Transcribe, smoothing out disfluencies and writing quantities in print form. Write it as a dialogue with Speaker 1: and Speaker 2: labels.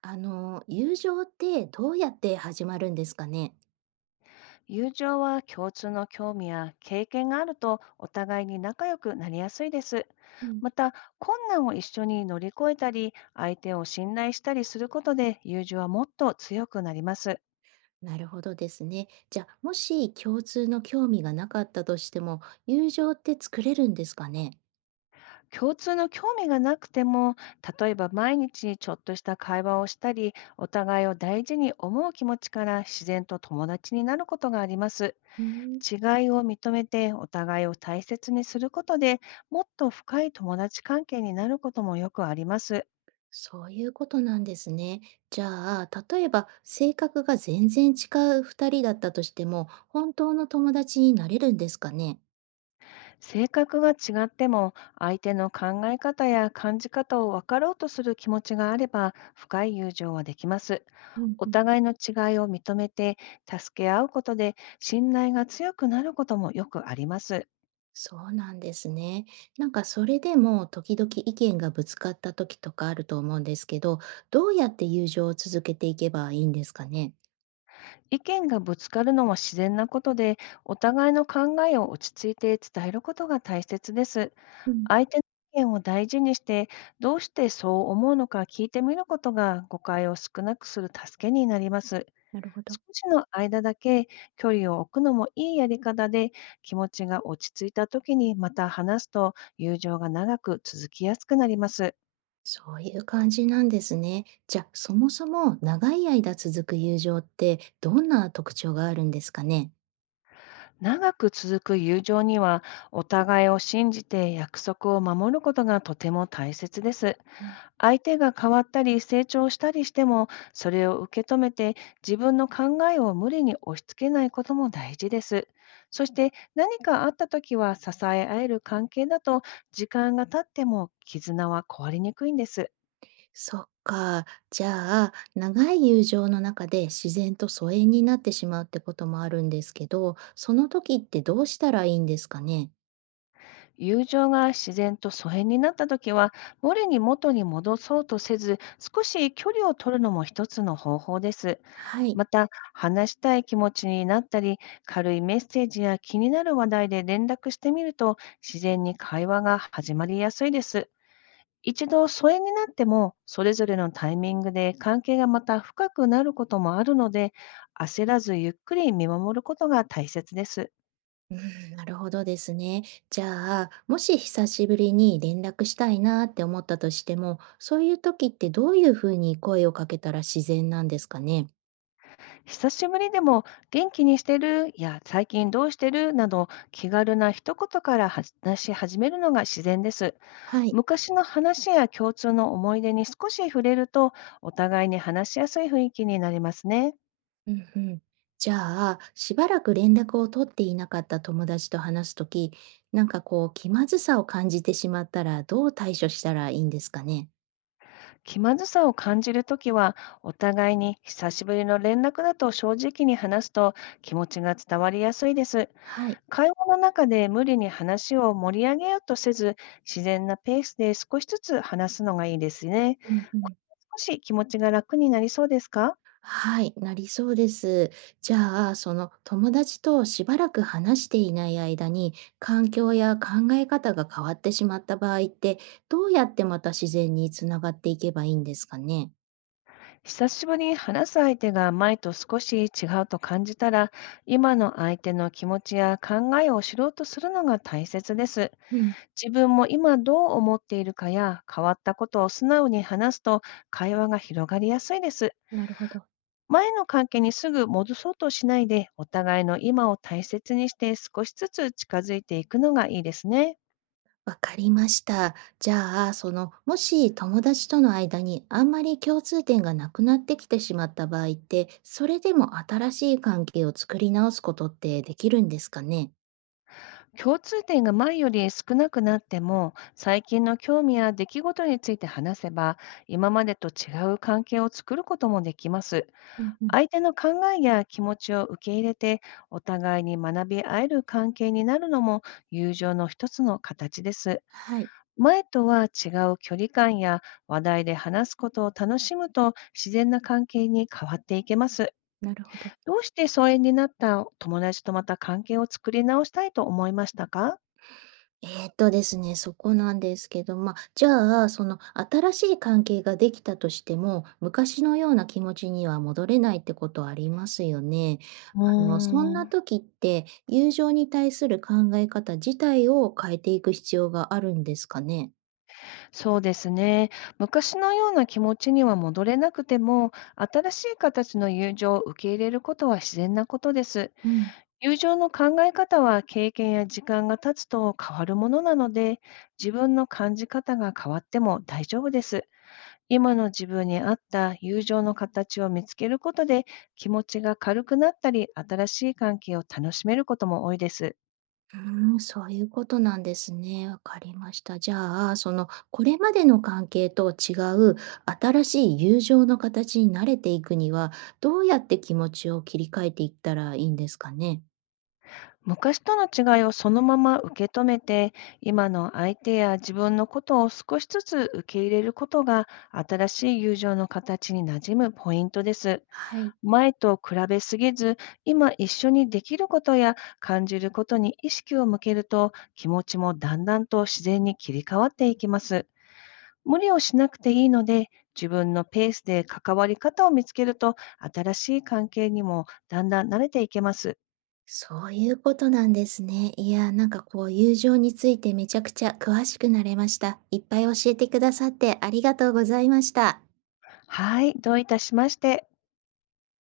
Speaker 1: 友情ってどうやって始まるんですかね？
Speaker 2: 友情は共通の興味や経験があるとお互いに仲良くなりやすいです。
Speaker 1: うん。
Speaker 2: また、困難を一緒に乗り越えたり、相手を信頼したりすることで友情はもっと強くなります。
Speaker 1: なるほどですね。じゃあ、もし共通の興味がなかったとしても、友情って作れるんですかね？
Speaker 2: 共通の興味がなくても、例えば毎日ちょっとした会話をしたり、お互いを大事に思う気持ちから自然と友達になることがあります。
Speaker 1: うん。
Speaker 2: 違いを認めてお互いを大切にすることでもっと深い友達関係になることもよくあります。
Speaker 1: そういうことなんですね。じゃあ、例えば性格が全然違う2人だったとしても、本当の友達になれるんですかね？
Speaker 2: 性格が違っても相手の考え方や感じ方を分かろうとする気持ちがあれば深い友情はできます。
Speaker 1: うん
Speaker 2: お
Speaker 1: うん。
Speaker 2: 互いの違いを認めて助け合うことで信頼が強くなることもよくあります。
Speaker 1: そうなんですね。なんかそれでも時々意見がぶつかった時とかあると思うんですけど、どうやって友情を続けていけばいいんですかね？
Speaker 2: 意見がぶつかるのも自然なことで、お互いの考えを落ち着いて伝えることが大切です。
Speaker 1: うん、
Speaker 2: 相手の意見を大事にして、どうしてそう思うのか聞いてみることが誤解を少なくする助けになります。
Speaker 1: なるほ
Speaker 2: 少
Speaker 1: ど。
Speaker 2: しの間だけ距離を置くのもいいやり方で、気持ちが落ち着いた時にまた話すと友情が長く続きやすくなります。
Speaker 1: そういう感じなんですね。じゃ、あ、そもそも長い間続く友情ってどんな特徴があるんですかね？
Speaker 2: 長く続く友情には、お互いを信じて約束を守ることがとても大切です。
Speaker 1: うん。
Speaker 2: 相手が変わったり成長したりしても、それを受け止めて自分の考えを無理に押し付けないことも大事です。そして、何かあった時は支え合える関係だと、時間が経っても絆は壊れにくいんです。
Speaker 1: そっか。じゃあ、長い友情の中で自然と疎遠になってしまうってこともあるんですけど、その時ってどうしたらいいんですかね？
Speaker 2: 友情が自然と疎遠になった時は、無理に元に戻そうとせず、少し距離を取るのも一つの方法です。
Speaker 1: はい。
Speaker 2: また、話したい気持ちになったり、軽いメッセージや気になる話題で連絡してみると、自然に会話が始まりやすいです。一度疎遠になっても、それぞれのタイミングで関係がまた深くなることもあるので、焦らずゆっくり見守ることが大切です。
Speaker 1: うん、なるほどですね。じゃあ、もし久しぶりに連絡したいなって思ったとしても、そういう時ってどういうふうに声をかけたら自然なんですかね。
Speaker 2: 久しぶりでも、元気にしてるや最近どうしてるなど、気軽な一言から話し始めるのが自然です。
Speaker 1: はい。
Speaker 2: 昔の話や共通の思い出に少し触れると、お互いに話しやすい雰囲気になりますね。
Speaker 1: うんうん。じゃあ、しばらく連絡を取っていなかった友達と話す時、なんかこう気まずさを感じてしまったらどう対処したらいいんですかね。
Speaker 2: 気まずさを感じるときは、お互いに久しぶりの連絡だと正直に話すと気持ちが伝わりやすいです。
Speaker 1: はい。
Speaker 2: 会話の中で無理に話を盛り上げようとせず、自然なペースで少しずつ話すのがいいですね。
Speaker 1: うんう
Speaker 2: こ
Speaker 1: ん。
Speaker 2: れで少し気持ちが楽になりそうですか？
Speaker 1: はい、なりそうです。じゃあ、その友達としばらく話していない間に、環境や考え方が変わってしまった場合って、どうやってまた自然につながっていけばいいんですかね。
Speaker 2: 久しぶりに話す相手が前と少し違うと感じたら、今の相手の気持ちや考えを知ろうとするのが大切です。
Speaker 1: うん、
Speaker 2: 自分も今どう思っているかや変わったことを素直に話すと、会話が広がりやすいです。
Speaker 1: なるほど。
Speaker 2: 前の関係にすぐ戻そうとしないで、お互いの今を大切にして少しずつ近づいていくのがいいですね。
Speaker 1: わかりました。じゃあ、その、もし友達との間にあんまり共通点がなくなってきてしまった場合って、それでも新しい関係を作り直すことってできるんですかね。
Speaker 2: 共通点が前より少なくなっても、最近の興味や出来事について話せば、今までと違う関係を作ることもできます。
Speaker 1: うんうん、
Speaker 2: 相手の考えや気持ちを受け入れて、お互いに学び合える関係になるのも友情の一つの形です。
Speaker 1: はい。
Speaker 2: 前とは違う距離感や話題で話すことを楽しむと、自然な関係に変わっていけます。
Speaker 1: なるほど。
Speaker 2: どうして疎遠になった友達とまた関係を作り直したいと思いましたか？
Speaker 1: ですね、そこなんですけど、まあ、じゃあ、その新しい関係ができたとしても、昔のような気持ちには戻れないってことありますよね。
Speaker 2: うー
Speaker 1: そんな
Speaker 2: ん、
Speaker 1: 時って、友情に対する考え方自体を変えていく必要があるんですかね？
Speaker 2: そうですね。昔のような気持ちには戻れなくても、新しい形の友情を受け入れることは自然なことです。
Speaker 1: うん。
Speaker 2: 友情の考え方は経験や時間が経つと変わるものなので、自分の感じ方が変わっても大丈夫です。今の自分に合った友情の形を見つけることで、気持ちが軽くなったり、新しい関係を楽しめることも多いです。
Speaker 1: うーん、そういうことなんですね。わかりました。じゃあ、その、これまでの関係と違う新しい友情の形に慣れていくには、どうやって気持ちを切り替えていったらいいんですかね？
Speaker 2: 昔との違いをそのまま受け止めて、今の相手や自分のことを少しずつ受け入れることが、新しい友情の形に馴染むポイントです。
Speaker 1: はい、
Speaker 2: 前と比べすぎず、今一緒にできることや感じることに意識を向けると、気持ちもだんだんと自然に切り替わっていきます。無理をしなくていいので、自分のペースで関わり方を見つけると、新しい関係にもだんだん慣れていけます。
Speaker 1: そういうことなんですね。いや、なんかこう、友情についてめちゃくちゃ詳しくなれました。いっぱい教えてくださってありがとうございました。
Speaker 2: はい、どういたしまして。